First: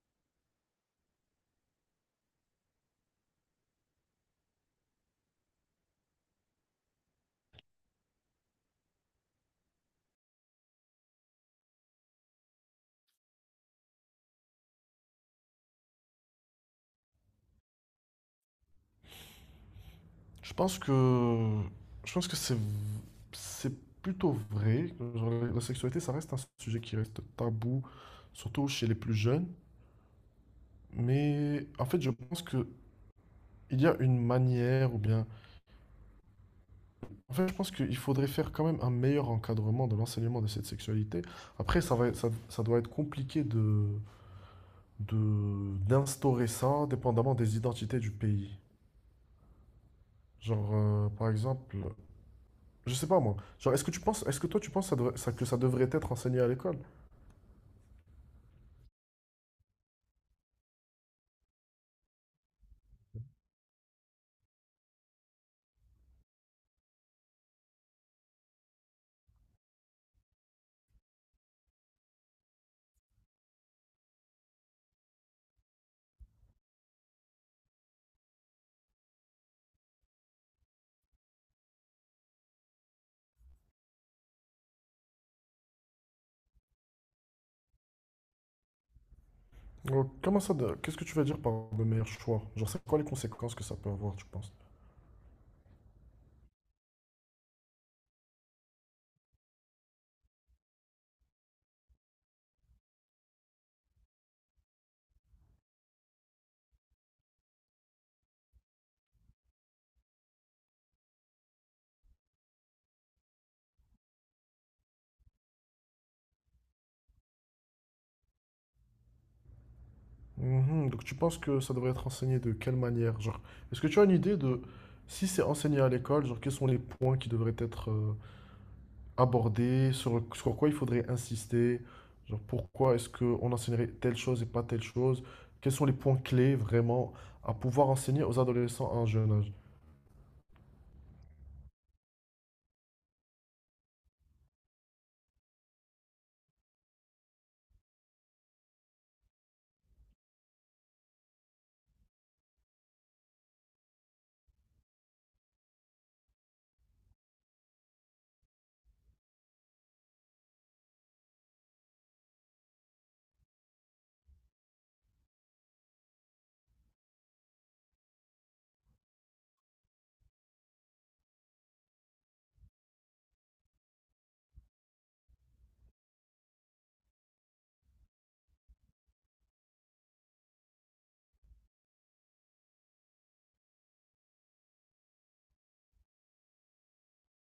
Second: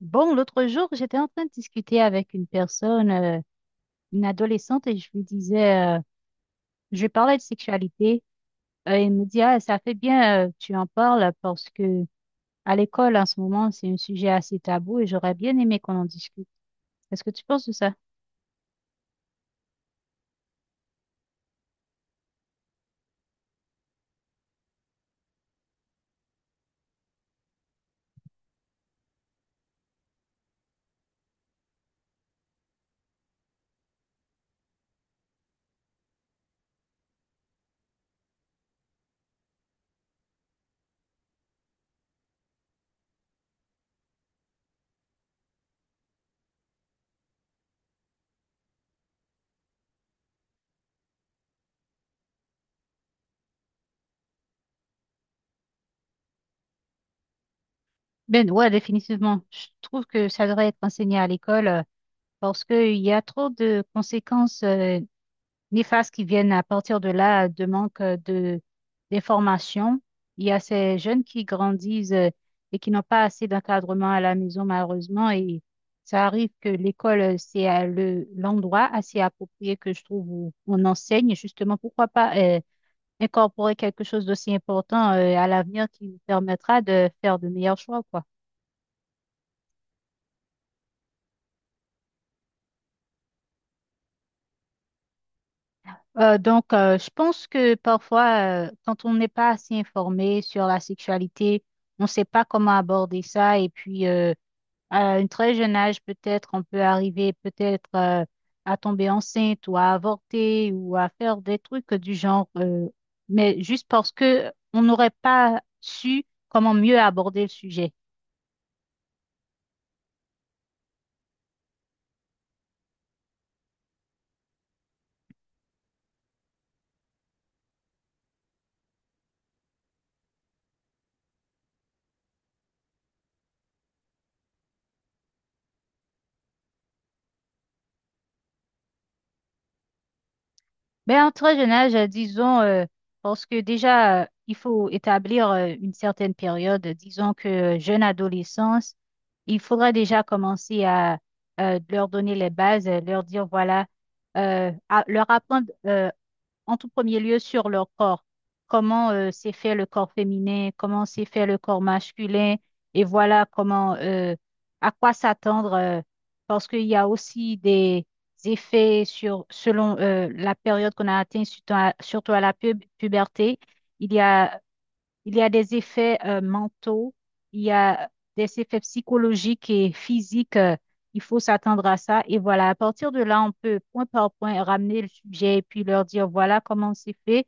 Bon, l'autre jour, j'étais en train de discuter avec une personne, une adolescente, et je lui disais, je lui parlais de sexualité. Et elle me dit, ah, ça fait bien, tu en parles parce que à l'école, en ce moment, c'est un sujet assez tabou et j'aurais bien aimé qu'on en discute. Est-ce que tu penses de ça? Je pense que, je pense que c'est plutôt vrai. Genre, la sexualité, ça reste un sujet qui reste tabou, surtout chez les plus jeunes. Mais en fait, je pense que il y a une manière, ou bien, en fait, je pense qu'il faudrait faire quand même un meilleur encadrement de l'enseignement de cette sexualité. Après, ça va, ça doit être compliqué de, d'instaurer ça, dépendamment des identités du pays. Genre, par exemple, je sais pas moi. Genre, est-ce que toi, tu penses que ça devrait être enseigné à l'école? Ben, ouais, définitivement. Je trouve que ça devrait être enseigné à l'école, parce qu'il y a trop de conséquences, ni phases qui viennent à partir de là de manque de d'information. Il y a ces jeunes qui grandissent, et qui n'ont pas assez d'encadrement à la maison, malheureusement, et ça arrive que l'école, c'est à le, l'endroit assez approprié que je trouve où on enseigne. Justement, pourquoi pas, incorporer quelque chose d'aussi important, à l'avenir qui nous permettra de faire de meilleurs choix, quoi. Oh, comment ça, qu'est-ce que tu veux dire par de meilleurs choix? Genre, c'est quoi les conséquences que ça peut avoir, tu penses? Donc, je pense que parfois, quand on n'est pas assez informé sur la sexualité, on ne sait pas comment aborder ça. Et puis, à un très jeune âge, peut-être, on peut arriver peut-être, à tomber enceinte ou à avorter ou à faire des trucs du genre, mais juste parce que on n'aurait pas su comment mieux aborder le sujet. Mhm, donc, tu penses que ça devrait être enseigné de quelle manière? Genre, est-ce que tu as une idée de si c'est enseigné à l'école, genre, quels sont les points qui devraient être abordés, sur quoi il faudrait insister? Genre, pourquoi est-ce qu'on enseignerait telle chose et pas telle chose? Quels sont les points clés vraiment à pouvoir enseigner aux adolescents à un jeune âge? Ben, en très jeune âge, disons, parce que déjà, il faut établir une certaine période, disons que jeune adolescence, il faudra déjà commencer à leur donner les bases, leur dire, voilà, à- leur apprendre en tout premier lieu sur leur corps. Comment s'est fait le corps féminin, comment s'est fait le corps masculin, et voilà comment, à quoi s'attendre, parce qu'il y a aussi des effets sur, selon la période qu'on a atteint, surtout à, surtout à la pub- puberté. Il y a il y a des effets mentaux, il y a des effets psychologiques et physiques. Il faut s'attendre à ça. Et voilà, à partir de là, on peut point par point ramener le sujet et puis leur dire, voilà comment c'est fait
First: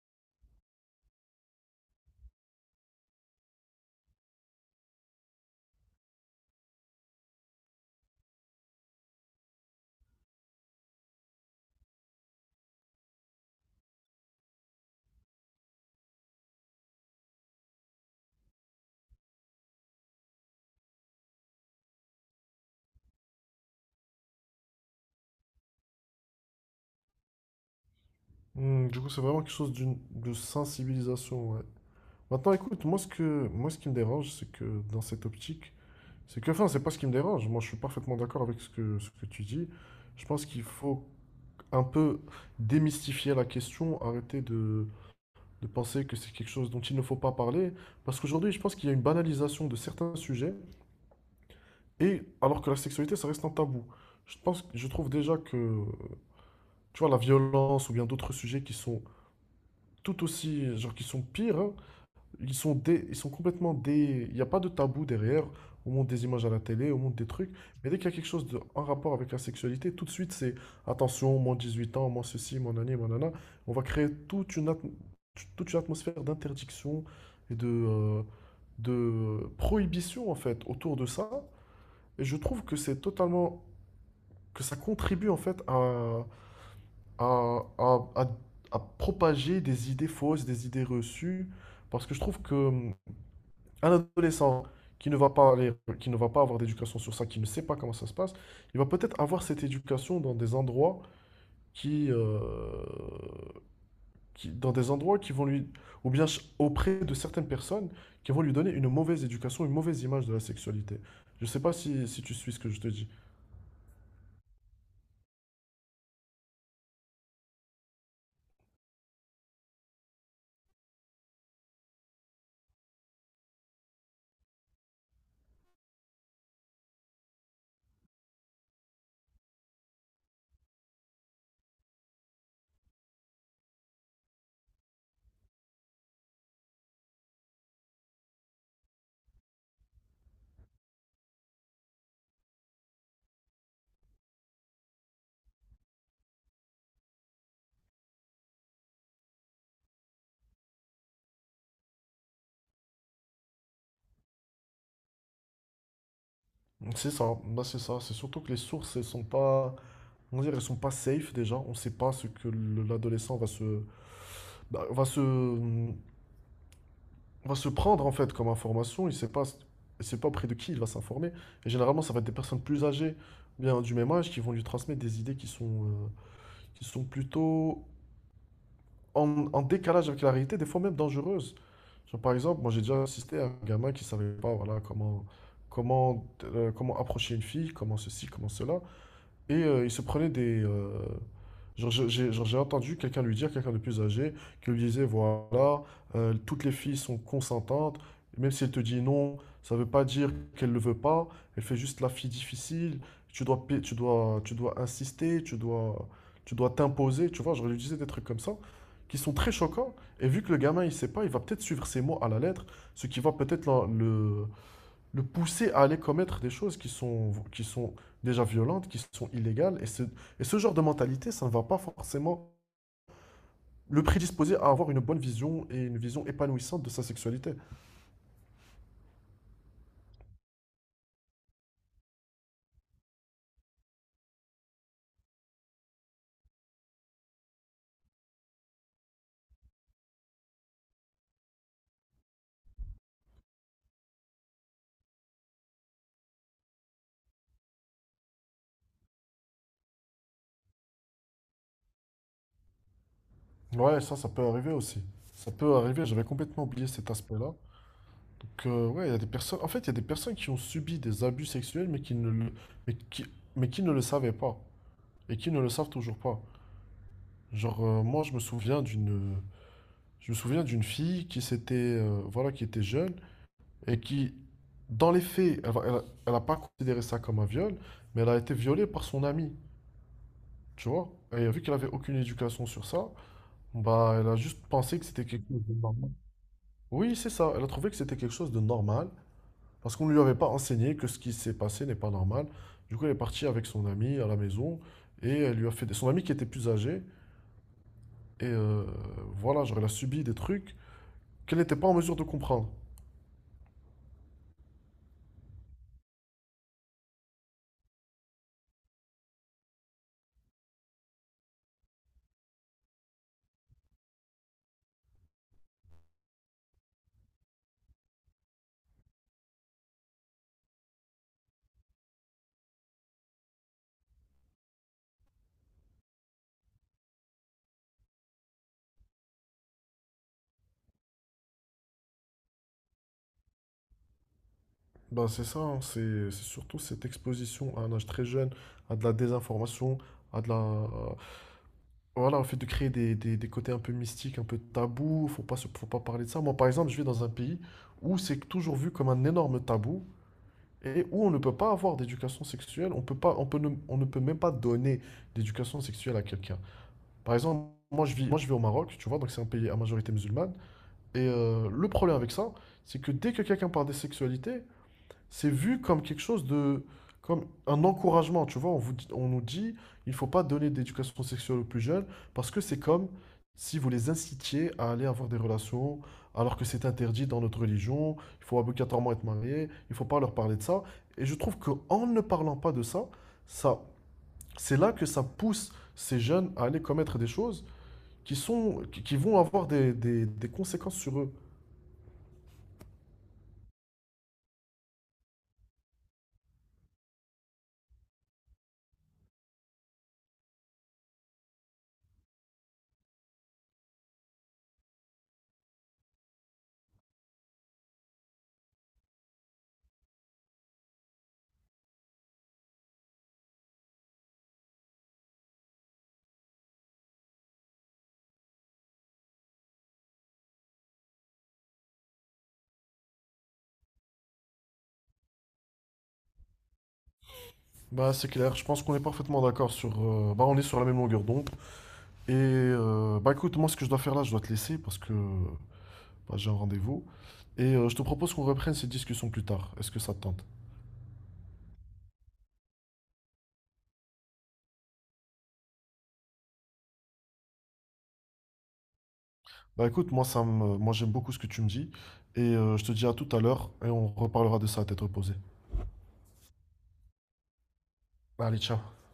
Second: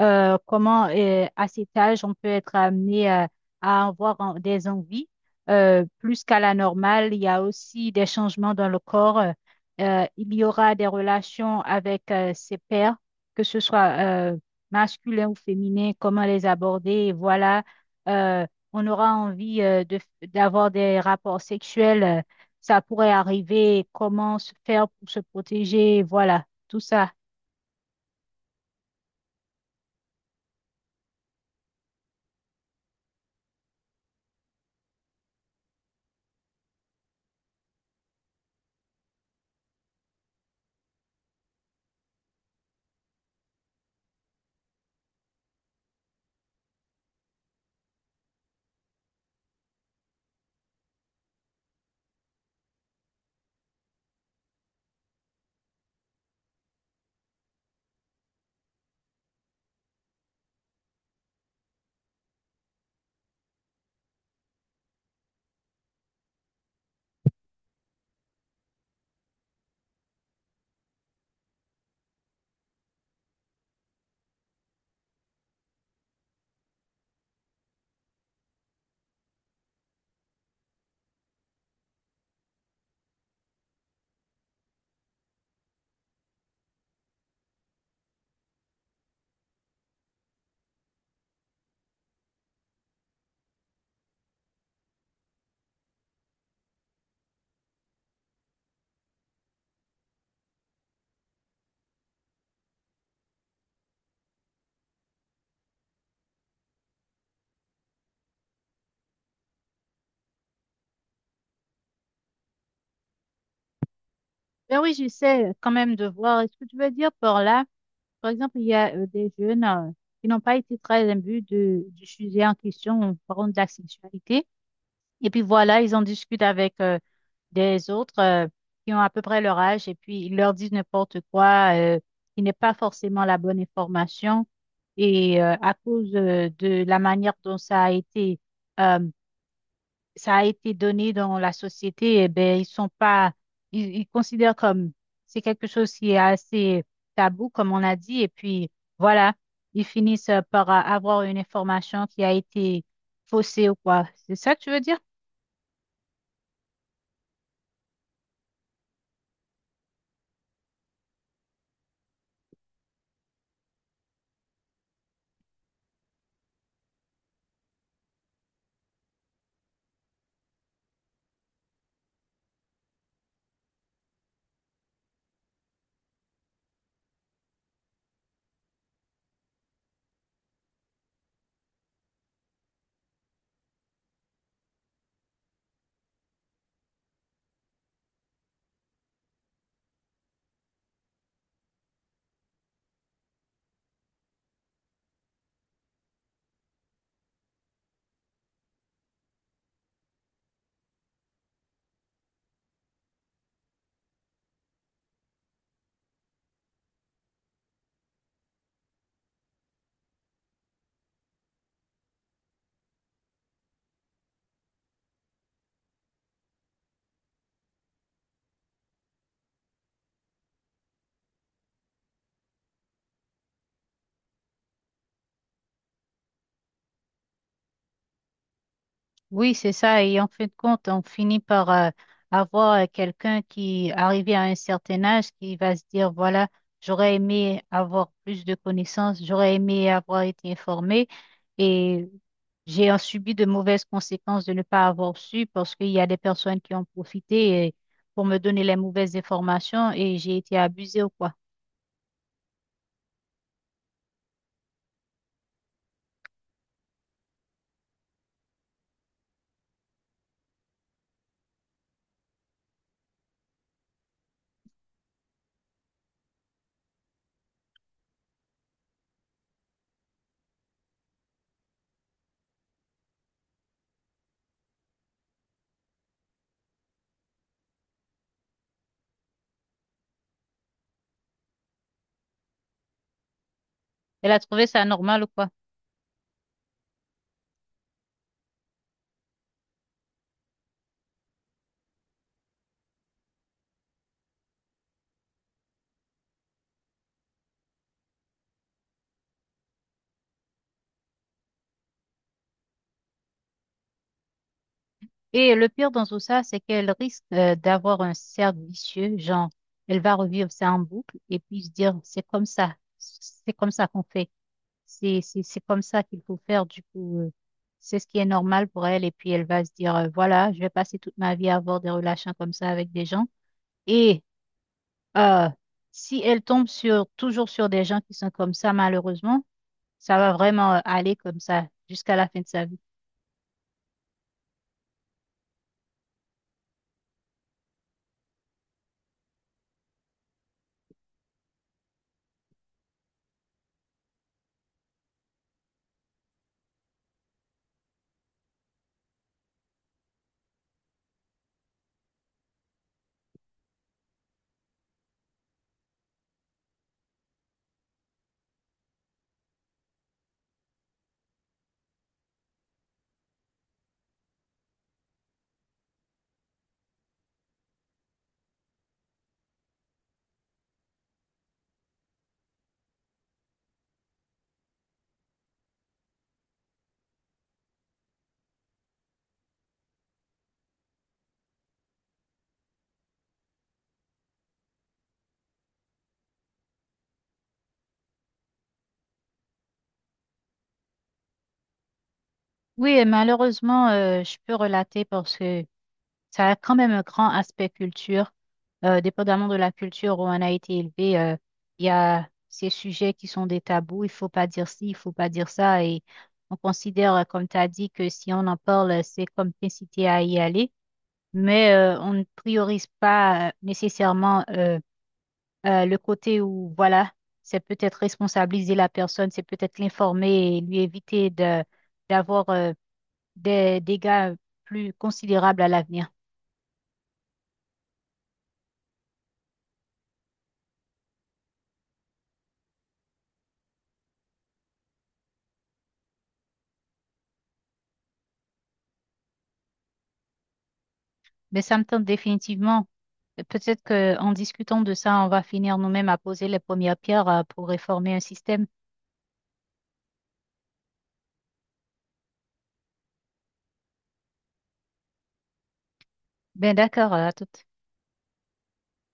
, comment à cet âge on peut être amené à avoir en- des envies plus qu'à la normale. Il y a aussi des changements dans le corps. Il y aura des relations avec ses pairs, que ce soit masculin ou féminin, comment les aborder. Et voilà, Euh, on aura envie d'avoir des rapports sexuels. Ça pourrait arriver, comment se faire pour se protéger. Voilà, tout ça. Hmm, du coup, c'est vraiment quelque chose de sensibilisation, ouais. Maintenant, écoute, moi ce qui me dérange, c'est que dans cette optique, c'est que enfin, c'est pas ce qui me dérange. Moi, je suis parfaitement d'accord avec ce que tu dis. Je pense qu'il faut un peu démystifier la question, arrêter de, penser que c'est quelque chose dont il ne faut pas parler, parce qu'aujourd'hui, je pense qu'il y a une banalisation de certains sujets, et alors que la sexualité, ça reste un tabou. Je trouve déjà que tu vois la violence ou bien d'autres sujets qui sont tout aussi, genre qui sont pires, hein. Ils sont complètement dé. Il n'y a pas de tabou derrière. On monte des images à la télé, on monte des trucs. Mais dès qu'il y a quelque chose de en rapport avec la sexualité, tout de suite, c'est attention, moins 18 ans, moins ceci, moins nani, moins nana. On va créer toute une atmosphère d'interdiction et de prohibition, en fait, autour de ça. Et je trouve que c'est totalement. Que ça contribue, en fait, à, à, à à propager des idées fausses, des idées reçues. Parce que je trouve que un adolescent qui ne va pas aller, qui ne va pas avoir d'éducation sur ça, qui ne sait pas comment ça se passe, il va peut-être avoir cette éducation qui, euh, dans des endroits qui vont lui, ou bien auprès de certaines personnes qui vont lui donner une mauvaise éducation, une mauvaise image de la sexualité. Je sais pas si tu suis ce que je te dis. Ben oui, j'essaie quand même de voir. Est-ce que tu veux dire par là, par exemple, il y a des jeunes qui n'ont pas été très imbus de, du sujet en question, par exemple de la sexualité. Et puis voilà, ils en discutent avec des autres qui ont à peu près leur âge et puis ils leur disent n'importe quoi qui n'est pas forcément la bonne information. Et à cause de la manière dont euh, ça a été donné dans la société, eh ben, ils sont pas, ils considèrent comme c'est quelque chose qui est assez tabou, comme on a dit, et puis voilà, ils finissent par avoir une information qui a été faussée ou quoi. C'est ça que tu veux dire? C'est ça, bah c'est ça. C'est surtout que les sources, elles sont pas, on dirait, elles sont pas safe déjà. On sait pas ce que l'adolescent va se, bah, va se prendre en fait comme information, il sait pas auprès de qui il va s'informer. Et généralement, ça va être des personnes plus âgées, bien du même âge, qui vont lui transmettre des idées qui sont plutôt en décalage avec la réalité, des fois même dangereuses. Genre, par exemple, moi j'ai déjà assisté à un gamin qui ne savait pas voilà, comment approcher une fille, comment ceci, comment cela. Et il se prenait des. Genre, j'ai entendu quelqu'un lui dire, quelqu'un de plus âgé, qui lui disait, voilà, toutes les filles sont consentantes, même si elle te dit non, ça veut pas dire qu'elle le veut pas, elle fait juste la fille difficile, tu dois insister, tu dois t'imposer, tu vois, genre, il lui disait des trucs comme ça, qui sont très choquants, et vu que le gamin, il sait pas, il va peut-être suivre ses mots à la lettre, ce qui va peut-être le pousser à aller commettre des choses qui sont déjà violentes, qui sont illégales. Et ce genre de mentalité, ça ne va pas forcément le prédisposer à avoir une bonne vision et une vision épanouissante de sa sexualité. Oui, c'est ça. Et en fin de compte, on finit par avoir quelqu'un qui, arrivé à un certain âge, qui va se dire, voilà, j'aurais aimé avoir plus de connaissances, j'aurais aimé avoir été informé et j'ai en subi de mauvaises conséquences de ne pas avoir su parce qu'il y a des personnes qui ont profité pour me donner les mauvaises informations et j'ai été abusée ou quoi. Ouais, ça peut arriver aussi. Ça peut arriver, j'avais complètement oublié cet aspect-là. Donc, ouais, il y a des personnes qui ont subi des abus sexuels, mais qui, mais qui ne le savaient pas, et qui ne le savent toujours pas. Genre, moi, je me souviens d'une fille voilà, qui était jeune, et qui, dans les faits, a- pas considéré ça comme un viol, mais elle a été violée par son ami, tu vois. Et vu qu'elle avait aucune éducation sur ça, bah, elle Elle a a juste trouvé ça pensé que normal c'était ou quelque quoi? chose de normal. Oui, c'est ça. Elle a trouvé que c'était quelque chose de normal parce qu'on ne lui avait pas enseigné que ce qui s'est passé n'est pas normal. Du coup, elle est partie avec son ami à la maison et elle lui a fait des. Son ami qui était plus âgé et voilà, genre elle a subi des trucs qu'elle n'était pas en mesure de comprendre. Et le pire dans tout ça, c'est qu'elle risque d'avoir un cercle vicieux, genre, elle va revivre ça en boucle et puis se dire, c'est comme ça qu'on fait, c'est comme ça qu'il faut faire, du coup, c'est ce qui est normal pour elle et puis elle va se dire, voilà, je vais passer toute ma vie à avoir des relations comme ça avec des gens. Et euh, si elle tombe sur, toujours sur des gens qui sont comme ça, malheureusement, ça va vraiment aller comme ça jusqu'à la fin de sa vie. Ben, c'est ça, hein, c'est surtout cette exposition à un âge très jeune, à de la désinformation, à de la voilà, au fait de créer des côtés un peu mystiques, un peu tabous, faut pas parler de ça. Moi, par exemple, je vis dans un pays où c'est toujours vu comme un énorme tabou et où on ne peut pas avoir d'éducation sexuelle, on ne peut même pas donner d'éducation sexuelle à quelqu'un. Par exemple, moi, je vis au Maroc, tu vois, donc c'est un pays à majorité musulmane, et le problème avec ça, c'est que dès que quelqu'un parle de sexualité, c'est vu comme comme un encouragement, tu vois. On nous dit, il faut pas donner d'éducation sexuelle aux plus jeunes parce que c'est comme si vous les incitiez à aller avoir des relations alors que c'est interdit dans notre religion. Il faut obligatoirement être marié. Il faut pas leur parler de ça. Et je trouve que en ne parlant pas de ça, ça, c'est là que ça pousse ces jeunes à aller commettre des choses qui vont avoir des conséquences sur eux. Oui, et malheureusement, je peux relater parce que... Ça a quand même un grand aspect culture. Dépendamment de la culture où on a été élevé, il y a ces sujets qui sont des tabous. Il faut pas dire ci, il faut pas dire ça. Et on considère, comme tu as dit, que si on en parle, c'est comme t'inciter à y aller. Mais on ne priorise pas nécessairement le côté où, voilà, c'est peut-être responsabiliser la personne, c'est peut-être l'informer et lui éviter d'avoir des dégâts plus considérables à l'avenir. Bah, c'est clair. Je pense qu'on est parfaitement d'accord sur. Bah, on est sur la même longueur d'onde. Et bah, écoute, moi ce que je dois faire là, je dois te laisser parce que bah, j'ai un rendez-vous. Et je te propose qu'on reprenne ces discussions plus tard. Est-ce que ça te tente? Mais ça me tente définitivement. Et peut-être qu'en discutant de ça, on va finir nous-mêmes à poser les premières pierres pour réformer un système. Bah écoute, moi j'aime beaucoup ce que tu me dis. Et je te dis à tout à l'heure et on reparlera de ça à tête reposée. Ben d'accord, à toute. Bah, allez, ciao.